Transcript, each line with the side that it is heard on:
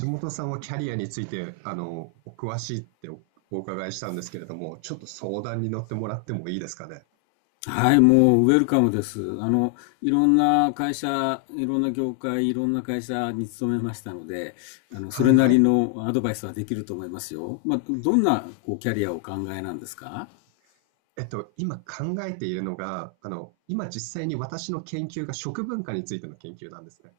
right: 橋本さんはキャリアについて、お詳しいってお伺いしたんですけれども、ちょっと相談に乗ってもらってもいいですかね。
left: はい、もうウェルカムです。いろんな会社、いろんな業界、いろんな会社に勤めましたので、そ
right: はい
left: れな
right: は
left: り
right: い。
left: のアドバイスはできると思いますよ。まあ、どんなこうキャリアをお考えなんですか？
right: 今考えているのが、今実際に私の研究が食文化についての研究なんですね。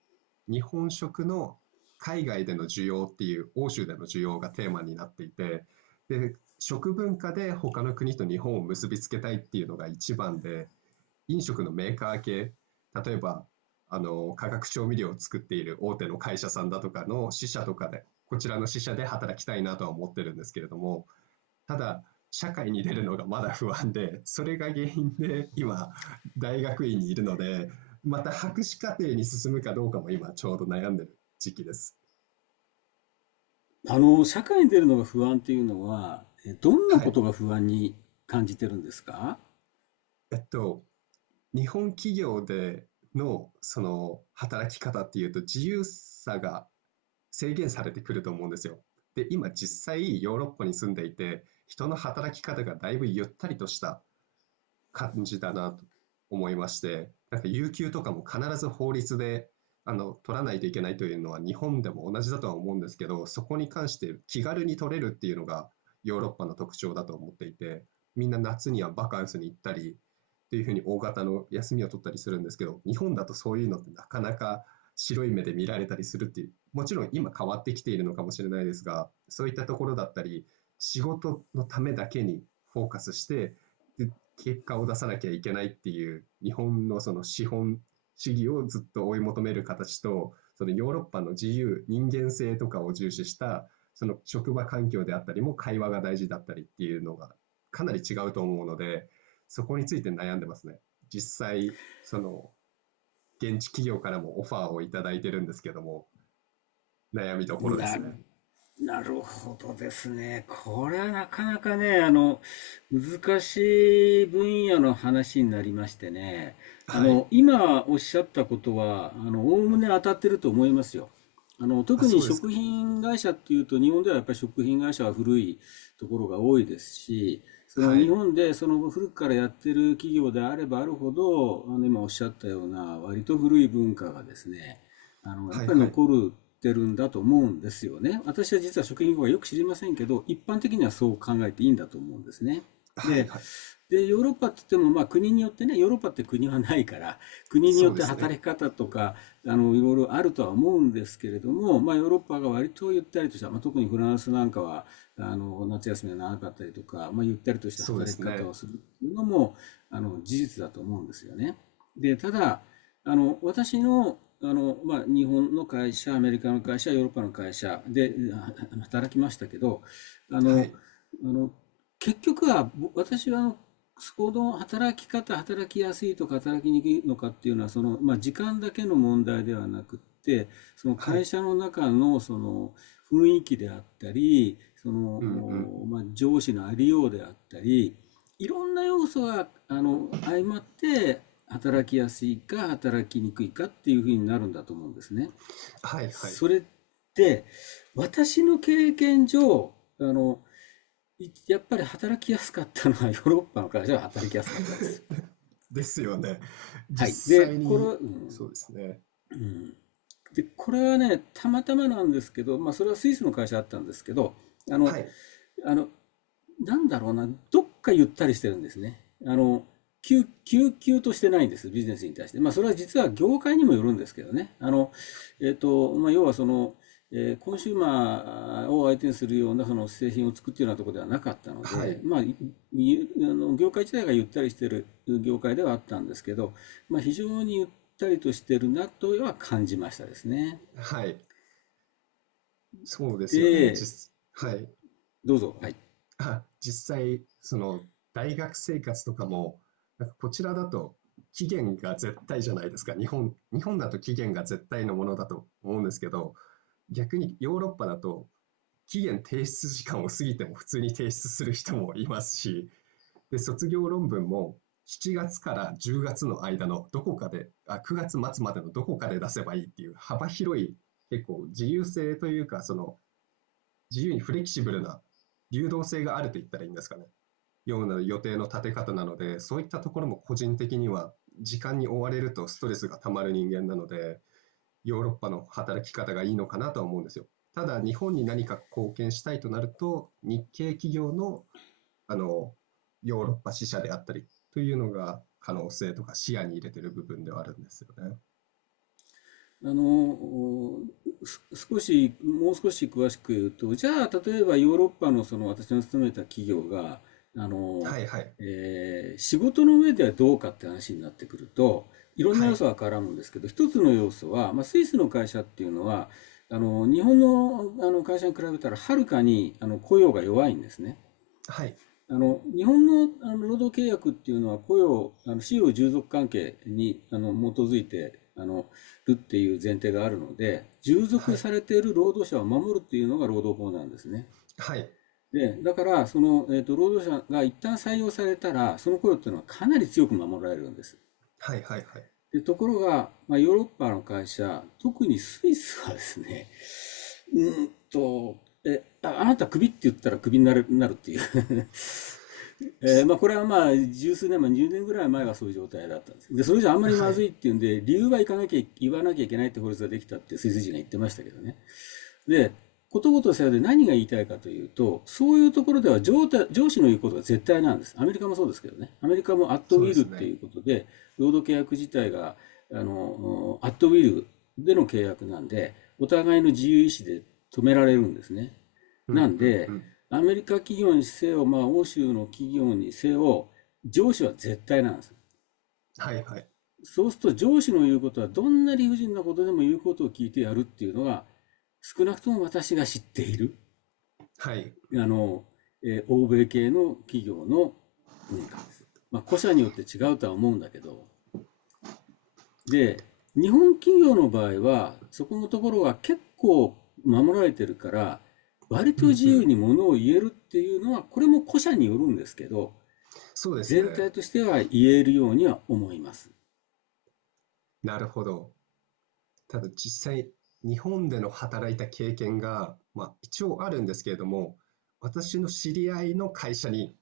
right: 日本食の海外での需要っていう、欧州での需要がテーマになっていて、で、食文化で他の国と日本を結びつけたいっていうのが一番で、飲食のメーカー系、例えば、化学調味料を作っている大手の会社さんだとかの支社とかで、こちらの支社で働きたいなとは思ってるんですけれども、ただ、社会に出るのがまだ不安で、それが原因で今、大学院にいるので、また博士課程に進むかどうかも今ちょうど悩んでる時期です。
left: 社会に出るのが不安っていうのは、どんな
right: は
left: こと
right: い。
left: が不安に感じてるんですか？
right: えっと、日本企業でのその働き方っていうと自由さが制限されてくると思うんですよ。で、今実際ヨーロッパに住んでいて、人の働き方がだいぶゆったりとした感じだなと思いまして、なんか有給とかも必ず法律で取らないといけないというのは日本でも同じだとは思うんですけど、そこに関して気軽に取れるっていうのがヨーロッパの特徴だと思っていて、みんな夏にはバカンスに行ったりっていうふうに大型の休みを取ったりするんですけど、日本だとそういうのってなかなか白い目で見られたりするっていう、もちろん今変わってきているのかもしれないですが、そういったところだったり、仕事のためだけにフォーカスして、で結果を出さなきゃいけないっていう日本のその資本主義をずっと追い求める形とそのヨーロッパの自由人間性とかを重視したその職場環境であったりも会話が大事だったりっていうのがかなり違うと思うので、そこについて悩んでますね。実際、その現地企業からもオファーをいただいてるんですけども、悩みどころです
left: なる
right: ね。
left: なるほどですね。これはなかなかね、難しい分野の話になりましてね。
right: はい。
left: 今おっしゃったことは、おおむね当たってると思いますよ。
right: あ、
left: 特
right: そ
left: に
right: うですか。
left: 食品会社っていうと、日本ではやっぱり食品会社は古いところが多いですし、その
right: は
left: 日
right: い
left: 本でその古くからやってる企業であればあるほど、今おっしゃったような割と古い文化がですね、や
right: は
left: っ
right: い。
left: ぱり
right: はい。
left: 残るってるんだと思うんですよね。私は実は食品業はよく知りませんけど、一般的にはそう考えていいんだと思うんですね。
right: はい。
left: で、
right: はい。
left: で、ヨーロッパって言っても、まあ国によってね、ヨーロッパって国はないから、国に
right: そ
left: よ
right: う
left: っ
right: で
left: て
right: すね。
left: 働き方とか、いろいろあるとは思うんですけれども、まあヨーロッパが割とゆったりとした、まあ特にフランスなんかは、夏休みが長かったりとか、まあゆったりとした
right: そうで
left: 働き
right: す
left: 方を
right: ね。
left: するっていうのも、事実だと思うんですよね。で、ただ、私の、まあ、日本の会社、アメリカの会社、ヨーロッパの会社で働きましたけど、あ
right: は
left: の、
right: い
left: あの、結局は、私は行の働き方、働きやすいとか働きにくいのかっていうのは、その、まあ、時間だけの問題ではなくって、その
right: は
left: 会
right: い。
left: 社の中の、その、雰囲気であったり、そ
right: うんうん。
left: の、まあ、上司のありようであったり、いろんな要素が、相まって、働きやすいか働きにくいかっていうふうになるんだと思うんですね。
right: はいは
left: そ
right: い。
left: れって、私の経験上、やっぱり働きやすかったのは ヨーロッパの会社は働きやすかったです。
right: ですよね。
left: はい。
right: 実
left: で、
right: 際
left: これは、
right: に、
left: うん、
right: そうですね。
left: うん。で、これはね、たまたまなんですけど、まあそれはスイスの会社だったんですけど、あ
right: は
left: の、
right: い、
left: あの、なんだろうな、どっかゆったりしてるんですね。あの、急としてないんです、ビジネスに対して。まあ、それは実は業界にもよるんですけどね。まあ、要はその、コンシューマーを相手にするようなその製品を作っているようなところではなかったの
right: は
left: で、
right: い、
left: あの業界自体がゆったりしている業界ではあったんですけど、まあ、非常にゆったりとしているなとは感じましたですね。
right: はい。そうですよね。
left: で、
right: はい。
left: どうぞ。はい。
right: あ、実際、その、大学生活とかも、なんかこちらだと期限が絶対じゃないですか。日本だと期限が絶対のものだと思うんですけど、逆にヨーロッパだと、期限提出時間を過ぎても普通に提出する人もいますし、で、卒業論文も7月から10月の間のどこかで、あ、9月末まつまでのどこかで出せばいいっていう幅広い結構自由性というか、その自由にフレキシブルな流動性があると言ったらいいんですかね。ような予定の立て方なので、そういったところも個人的には時間に追われるとストレスがたまる人間なので、ヨーロッパの働き方がいいのかなとは思うんですよ。ただ、日本に何か貢献したいとなると、日系企業のあの、ヨーロッパ支社であったりというのが可能性とか視野に入れてる部分ではあるんですよね。
left: あの、少し、もう少し詳しく言うと、じゃあ、例えばヨーロッパのその私の勤めた企業が、あの、
right: はいはい。
left: 仕事の上ではどうかって話になってくると、いろんな
right: は
left: 要
right: い。
left: 素が絡むんですけど、一つの要素は、まあ、スイスの会社っていうのは、日本の、あの会社に比べたらはるかにあの雇用が弱いんですね。
right: はい。
left: 日本のあの労働契約っていうのは雇用、使用従属関係に、基づいて、るっていう前提があるので、従
right: は
left: 属
right: い。
left: されている労働者を守るっていうのが労働法なんですね。
right: はい。
left: で、だから、その、労働者が一旦採用されたら、その雇用っていうのはかなり強く守られるんです。
right: はいはいはい。
left: で、ところが、まあ、ヨーロッパの会社、特にスイスはですね、うんと、あなたクビって言ったらクビになる、なるっていうまあ、これはまあ十数年前、20年ぐらい前はそういう状態だったんです。で、それじゃあんまり
right: は
left: まずい
right: い。
left: っていうんで、理由は行かなきゃ、言わなきゃいけないって法律ができたって、スイス人が言ってましたけどね。で、ことごとさようで何が言いたいかというと、そういうところでは上司の言うことが絶対なんです。アメリカもそうですけどね。アメリカもアットウ
right: そうで
left: ィルっ
right: す
left: てい
right: ね。
left: うことで、労働契約自体が、アットウィルでの契約なんで、お互いの自由意志で止められるんですね。
right: うんう
left: なん
right: んう
left: で、
right: ん。
left: アメリカ企業にせよ、まあ、欧州の企業にせよ、上司は絶対なんです。
right: はいはい。
left: そうすると上司の言うことはどんな理不尽なことでも言うことを聞いてやるっていうのが少なくとも私が知っている
right: はい。
left: あの、欧米系の企業の文化です。まあ、個社によって違うとは思うんだけど。で、日本企業の場合はそこのところが結構守られてるから割
right: う
left: と
right: ん
left: 自
right: う
left: 由
right: ん。
left: にものを言えるっていうのはこれも個社によるんですけど
right: そうです
left: 全
right: ね。
left: 体としては言えるようには思います。
right: なるほど。ただ実際、日本での働いた経験が、まあ、一応あるんですけれども、私の知り合いの会社に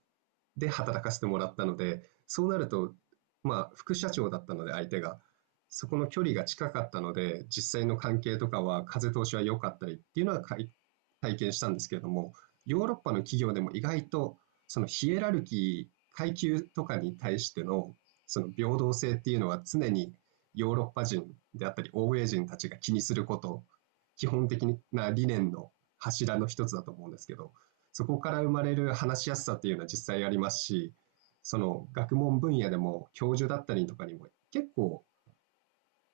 right: で働かせてもらったので、そうなると、まあ、副社長だったので、相手が、そこの距離が近かったので、実際の関係とかは風通しは良かったりっていうのはかい体験したんですけれども、ヨーロッパの企業でも意外と、そのヒエラルキー、階級とかに対しての、その平等性っていうのは常にヨーロッパ人であったり、欧米人たちが気にすること、基本的な理念の柱の一つだと思うんですけど、そこから生まれる話しやすさっていうのは実際ありますし、その学問分野でも教授だったりとかにも結構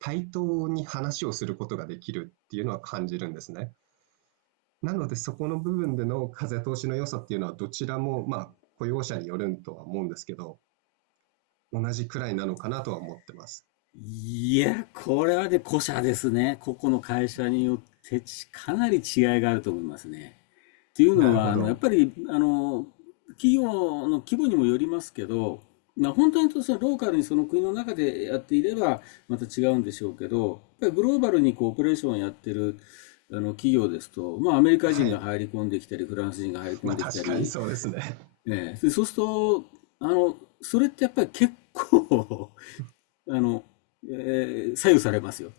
right: 対等に話をすることができるっていうのは感じるんですね。なのでそこの部分での風通しの良さっていうのはどちらもまあ雇用者によるとは思うんですけど、同じくらいなのかなとは思ってます。
left: いや、これはね、個社ですね。個々の会社によってかなり違いがあると思いますね。っていう
right: な
left: の
right: るほ
left: は、やっ
right: ど。
left: ぱり、企業の規模にもよりますけど、まあ、本当にとそのローカルにその国の中でやっていれば、また違うんでしょうけど、やっぱりグローバルにこうオペレーションをやってる、企業ですと、まあ、アメリカ
right: は
left: 人が
right: い。
left: 入り込んできたり、フランス人が入り 込
right: まあ
left: んでき
right: 確
left: た
right: かに
left: り、
right: そうですね。
left: ね、でそうすると、あの、それってやっぱり結構あの、左右されますよ。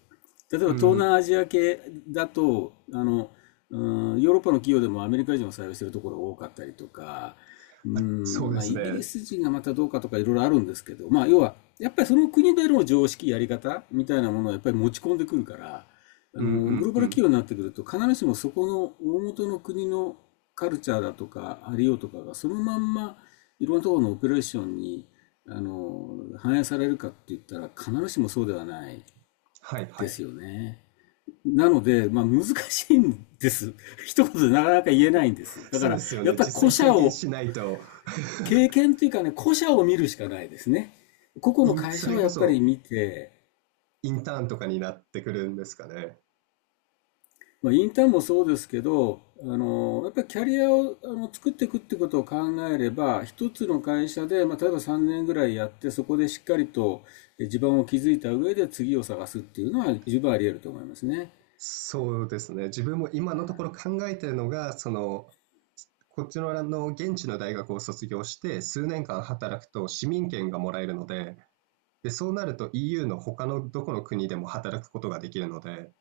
left: 例えば
right: う
left: 東
right: ん。
left: 南アジア系だと、ヨーロッパの企業でもアメリカ人を採用しているところが多かったりとか、う
right: まあ、そう
left: ん、
right: で
left: まあ、
right: す
left: イギリ
right: ね。
left: ス人がまたどうかとかいろいろあるんですけど、まあ、要は、やっぱりその国での常識、やり方みたいなものをやっぱり持ち込んでくるから、
right: うんう
left: グ
right: ん
left: ローバ
right: う
left: ル企
right: ん。
left: 業になってくると、必ずしもそこの大元の国のカルチャーだとか、ありようとかが、そのまんま、いろんなところのオペレーションに、反映されるかって言ったら必ずしもそうではない
right: はいは
left: で
right: い。
left: すよね。なので、まあ難しいんです。一言でなかなか言えないんです。だ
right: そ
left: か
right: うで
left: ら、
right: すよ
left: やっ
right: ね。
left: ぱり
right: 実
left: 個
right: 際
left: 社
right: 経験
left: を、
right: しないと
left: 経験というかね、個社を見るしかないですね。個 々の会
right: そ
left: 社
right: れ
left: を
right: こ
left: やっぱり
right: そ
left: 見て、
right: インターンとかになってくるんですかね。
left: まあ、インターンもそうですけど、やっぱりキャリアをあの作っていくってことを考えれば、一つの会社で、まあ、例えば3年ぐらいやって、そこでしっかりと地盤を築いた上で次を探すっていうのは十分あり得ると思いますね。
right: そうですね。自分も今のところ考えてるのが、こっちの現地の大学を卒業して数年間働くと市民権がもらえるので、で、そうなると EU の他のどこの国でも働くことができるので、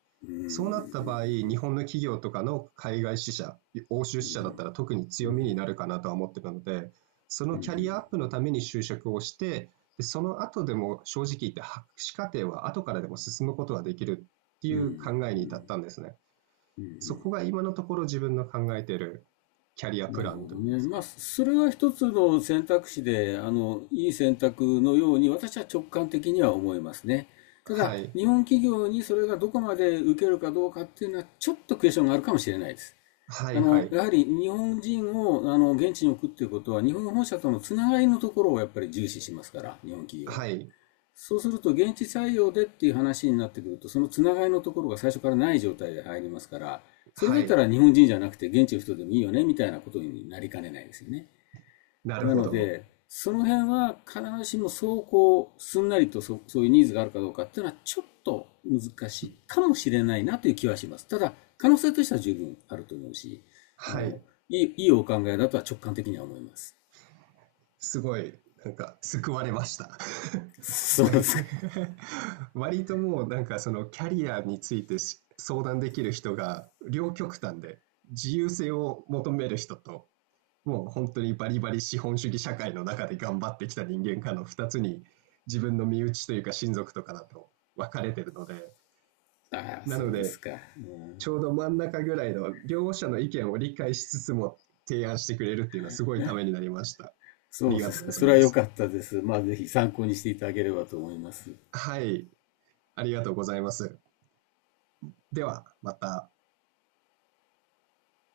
right: そうなった場合、日本の企業とかの海外支社、欧州支社だったら特に強みになるかなとは思ってるので、そのキャリアアップのために就職をして、でその後でも正直言って博士課程は後からでも進むことができるってい
left: う
right: う
left: ん。
right: 考えに至ったんですね。そこが今のところ自分の考えているキャリアプ
left: なる
right: ラン
left: ほ
right: と
left: ど
right: いいま
left: ね。
right: す
left: まあ、
right: か。
left: それは一つの選択肢で、いい選択のように私は直感的には思いますね。た
right: は
left: だ、
right: い。
left: 日本企業にそれがどこまで受けるかどうかっていうのは、ちょっとクエスチョンがあるかもしれないです。
right: はいはい。
left: やはり日本人を、現地に置くっていうことは、日本本社とのつながりのところをやっぱり重視しますから、日本企業は。
right: はい。
left: そうすると、現地採用でっていう話になってくると、そのつながりのところが最初からない状態で入りますから、それ
right: は
left: だった
right: い。
left: ら日本人じゃなくて現地の人でもいいよね、みたいなことになりかねないですよね。
right: なる
left: な
right: ほ
left: の
right: ど。
left: で、その辺は必ずしもすんなりとそういうニーズがあるかどうかっていうのはちょっと難しいかもしれないなという気はします。ただ、可能性としては十分あると思うし、あ
right: は
left: の、
right: い。
left: いいお考えだとは直感的には思います。
right: すごい、なんか、救われました。
left: そうですか。
right: 割ともう、なんか、その、キャリアについて相談できる人が、両極端で、自由性を求める人と、もう本当にバリバリ資本主義社会の中で頑張ってきた人間かの2つに、自分の身内というか親族とかだと分かれてるので、
left: ああ、
right: な
left: そ
right: の
left: うで
right: で、
left: すか。うん、
right: ちょうど真ん中ぐらいの両者の意見を理解しつつも提案してくれるっていうのはすごいためになりました。
left: そ
right: あ
left: うで
right: りがと
left: す
right: うご
left: か。
right: ざ
left: そ
right: い
left: れは
right: ま
left: 良
right: す。
left: かったです。まあ、ぜひ参考にしていただければと思います。
right: はい、ありがとうございます。では、また。